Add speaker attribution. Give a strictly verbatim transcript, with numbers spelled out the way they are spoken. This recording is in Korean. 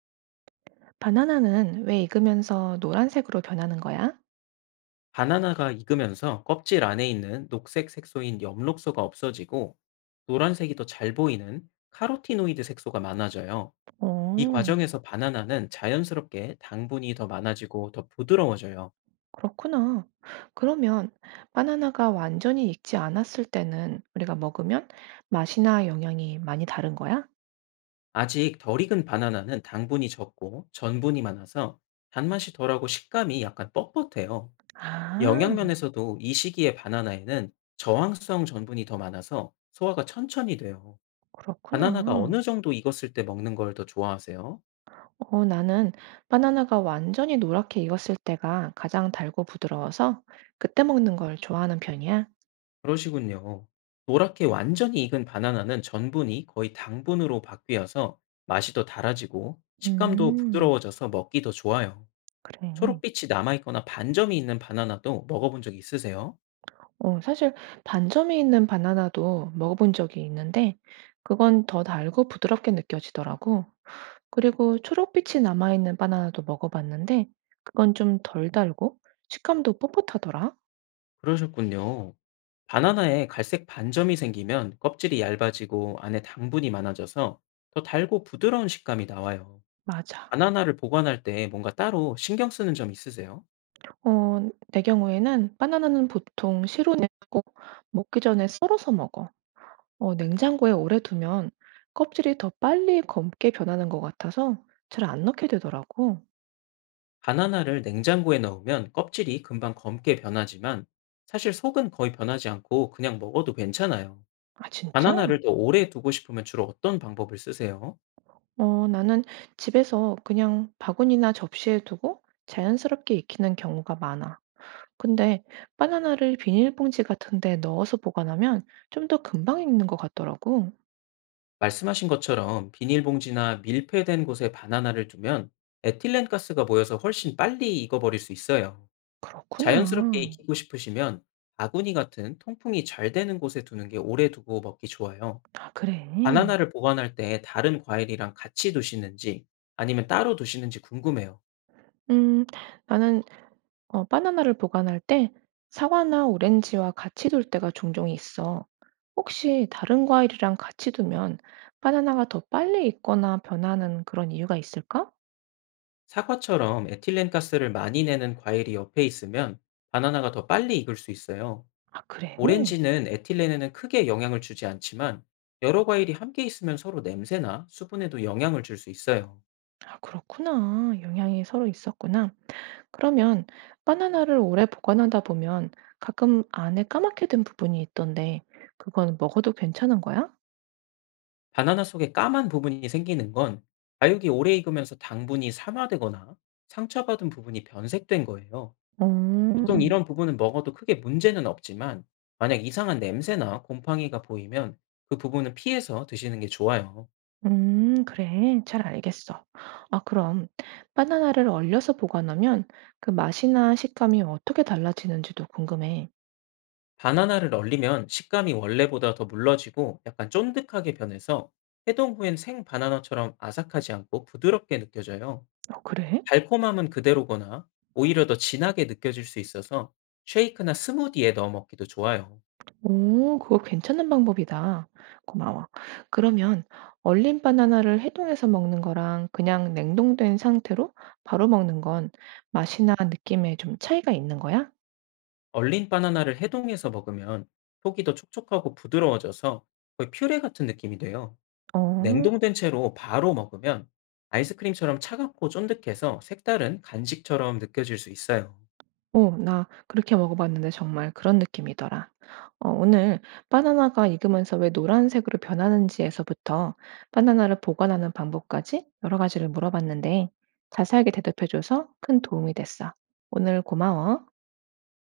Speaker 1: 바나나는 왜 익으면서 노란색으로 변하는 거야?
Speaker 2: 바나나가 익으면서 껍질 안에 있는 녹색 색소인 엽록소가 없어지고, 노란색이 더 잘 보이는 카로티노이드 색소가 많아져요. 이
Speaker 1: 어,
Speaker 2: 과정에서 바나나는 자연스럽게 당분이 더 많아지고 더 부드러워져요.
Speaker 1: 그렇구나. 그러면 바나나가 완전히 익지 않았을 때는 우리가 먹으면 맛이나 영양이 많이 다른 거야?
Speaker 2: 아직 덜 익은 바나나는 당분이 적고 전분이 많아서 단맛이 덜하고 식감이 약간 뻣뻣해요.
Speaker 1: 아,
Speaker 2: 영양면에서도 이 시기의 바나나에는 저항성 전분이 더 많아서 소화가 천천히 돼요. 바나나가
Speaker 1: 그렇구나.
Speaker 2: 어느 정도 익었을 때 먹는 걸 더 좋아하세요?
Speaker 1: 어, 나는 바나나가 완전히 노랗게 익었을 때가 가장 달고 부드러워서 그때 먹는 걸 좋아하는 편이야.
Speaker 2: 그러시군요. 노랗게 완전히 익은 바나나는 전분이 거의 당분으로 바뀌어서 맛이 더 달아지고 식감도
Speaker 1: 음,
Speaker 2: 부드러워져서 먹기 더 좋아요.
Speaker 1: 그래.
Speaker 2: 초록빛이 남아있거나 반점이 있는 바나나도 먹어본 적 있으세요?
Speaker 1: 어 사실 반점이 있는 바나나도 먹어본 적이 있는데 그건 더 달고 부드럽게 느껴지더라고. 그리고 초록빛이 남아있는 바나나도 먹어봤는데 그건 좀 덜 달고 식감도 뻣뻣하더라.
Speaker 2: 그러셨군요. 바나나에 갈색 반점이 생기면 껍질이 얇아지고 안에 당분이 많아져서 더 달고 부드러운 식감이 나와요.
Speaker 1: 맞아.
Speaker 2: 바나나를 보관할 때 뭔가 따로 신경 쓰는 점 있으세요?
Speaker 1: 어, 내 경우에는 바나나는 보통 시로 내고 먹기 전에 썰어서 먹어. 어, 냉장고에 오래 두면 껍질이 더 빨리 검게 변하는 것 같아서 잘 안 넣게 되더라고.
Speaker 2: 바나나를 냉장고에 넣으면 껍질이 금방 검게 변하지만, 사실 속은 거의 변하지 않고 그냥 먹어도 괜찮아요.
Speaker 1: 아, 진짜?
Speaker 2: 바나나를 더 오래 두고 싶으면 주로 어떤 방법을 쓰세요?
Speaker 1: 어, 나는 집에서 그냥 바구니나 접시에 두고 자연스럽게 익히는 경우가 많아. 근데 바나나를 비닐봉지 같은 데 넣어서 보관하면 좀 더 금방 익는 것 같더라고.
Speaker 2: 말씀하신 것처럼 비닐봉지나 밀폐된 곳에 바나나를 두면 에틸렌 가스가 모여서 훨씬 빨리 익어버릴 수 있어요.
Speaker 1: 그렇구나.
Speaker 2: 자연스럽게 익히고 싶으시면 바구니 같은 통풍이 잘 되는 곳에 두는 게 오래 두고 먹기 좋아요.
Speaker 1: 아, 그래.
Speaker 2: 바나나를 보관할 때 다른 과일이랑 같이 두시는지, 아니면 따로 두시는지 궁금해요.
Speaker 1: 음, 나는 어, 바나나를 보관할 때 사과나 오렌지와 같이 둘 때가 종종 있어. 혹시 다른 과일이랑 같이 두면 바나나가 더 빨리 익거나 변하는 그런 이유가 있을까?
Speaker 2: 사과처럼 에틸렌가스를 많이 내는 과일이 옆에 있으면 바나나가 더 빨리 익을 수 있어요.
Speaker 1: 아, 그래.
Speaker 2: 오렌지는 에틸렌에는 크게 영향을 주지 않지만, 여러 과일이 함께 있으면 서로 냄새나 수분에도 영향을 줄 수 있어요.
Speaker 1: 아, 그렇구나. 영향이 서로 있었구나. 그러면 바나나를 오래 보관하다 보면 가끔 안에 까맣게 된 부분이 있던데 그건 먹어도 괜찮은 거야?
Speaker 2: 바나나 속에 까만 부분이 생기는 건 과육이 오래 익으면서 당분이 산화되거나 상처받은 부분이 변색된 거예요. 보통
Speaker 1: 음,
Speaker 2: 이런 부분은 먹어도 크게 문제는 없지만, 만약 이상한 냄새나 곰팡이가 보이면 그 부분은 피해서 드시는 게 좋아요.
Speaker 1: 음, 그래. 잘 알겠어. 아, 그럼 바나나를 얼려서 보관하면 그 맛이나 식감이 어떻게 달라지는지도 궁금해.
Speaker 2: 바나나를 얼리면 식감이 원래보다 더 물러지고 약간 쫀득하게 변해서, 해동 후엔 생 바나나처럼 아삭하지 않고 부드럽게 느껴져요.
Speaker 1: 어, 그래?
Speaker 2: 달콤함은 그대로거나 오히려 더 진하게 느껴질 수 있어서 쉐이크나 스무디에 넣어 먹기도 좋아요.
Speaker 1: 오, 그거 괜찮은 방법이다. 고마워. 그러면 얼린 바나나를 해동해서 먹는 거랑 그냥 냉동된 상태로 바로 먹는 건 맛이나 느낌에 좀 차이가 있는 거야?
Speaker 2: 얼린 바나나를 해동해서 먹으면 속이 더 촉촉하고 부드러워져서 거의 퓨레 같은 느낌이 돼요.
Speaker 1: 어,
Speaker 2: 냉동된 채로 바로 먹으면 아이스크림처럼 차갑고 쫀득해서 색다른 간식처럼 느껴질 수 있어요.
Speaker 1: 어, 나 그렇게 먹어봤는데 정말 그런 느낌이더라. 어, 오늘 바나나가 익으면서 왜 노란색으로 변하는지에서부터 바나나를 보관하는 방법까지 여러 가지를 물어봤는데 자세하게 대답해줘서 큰 도움이 됐어. 오늘 고마워.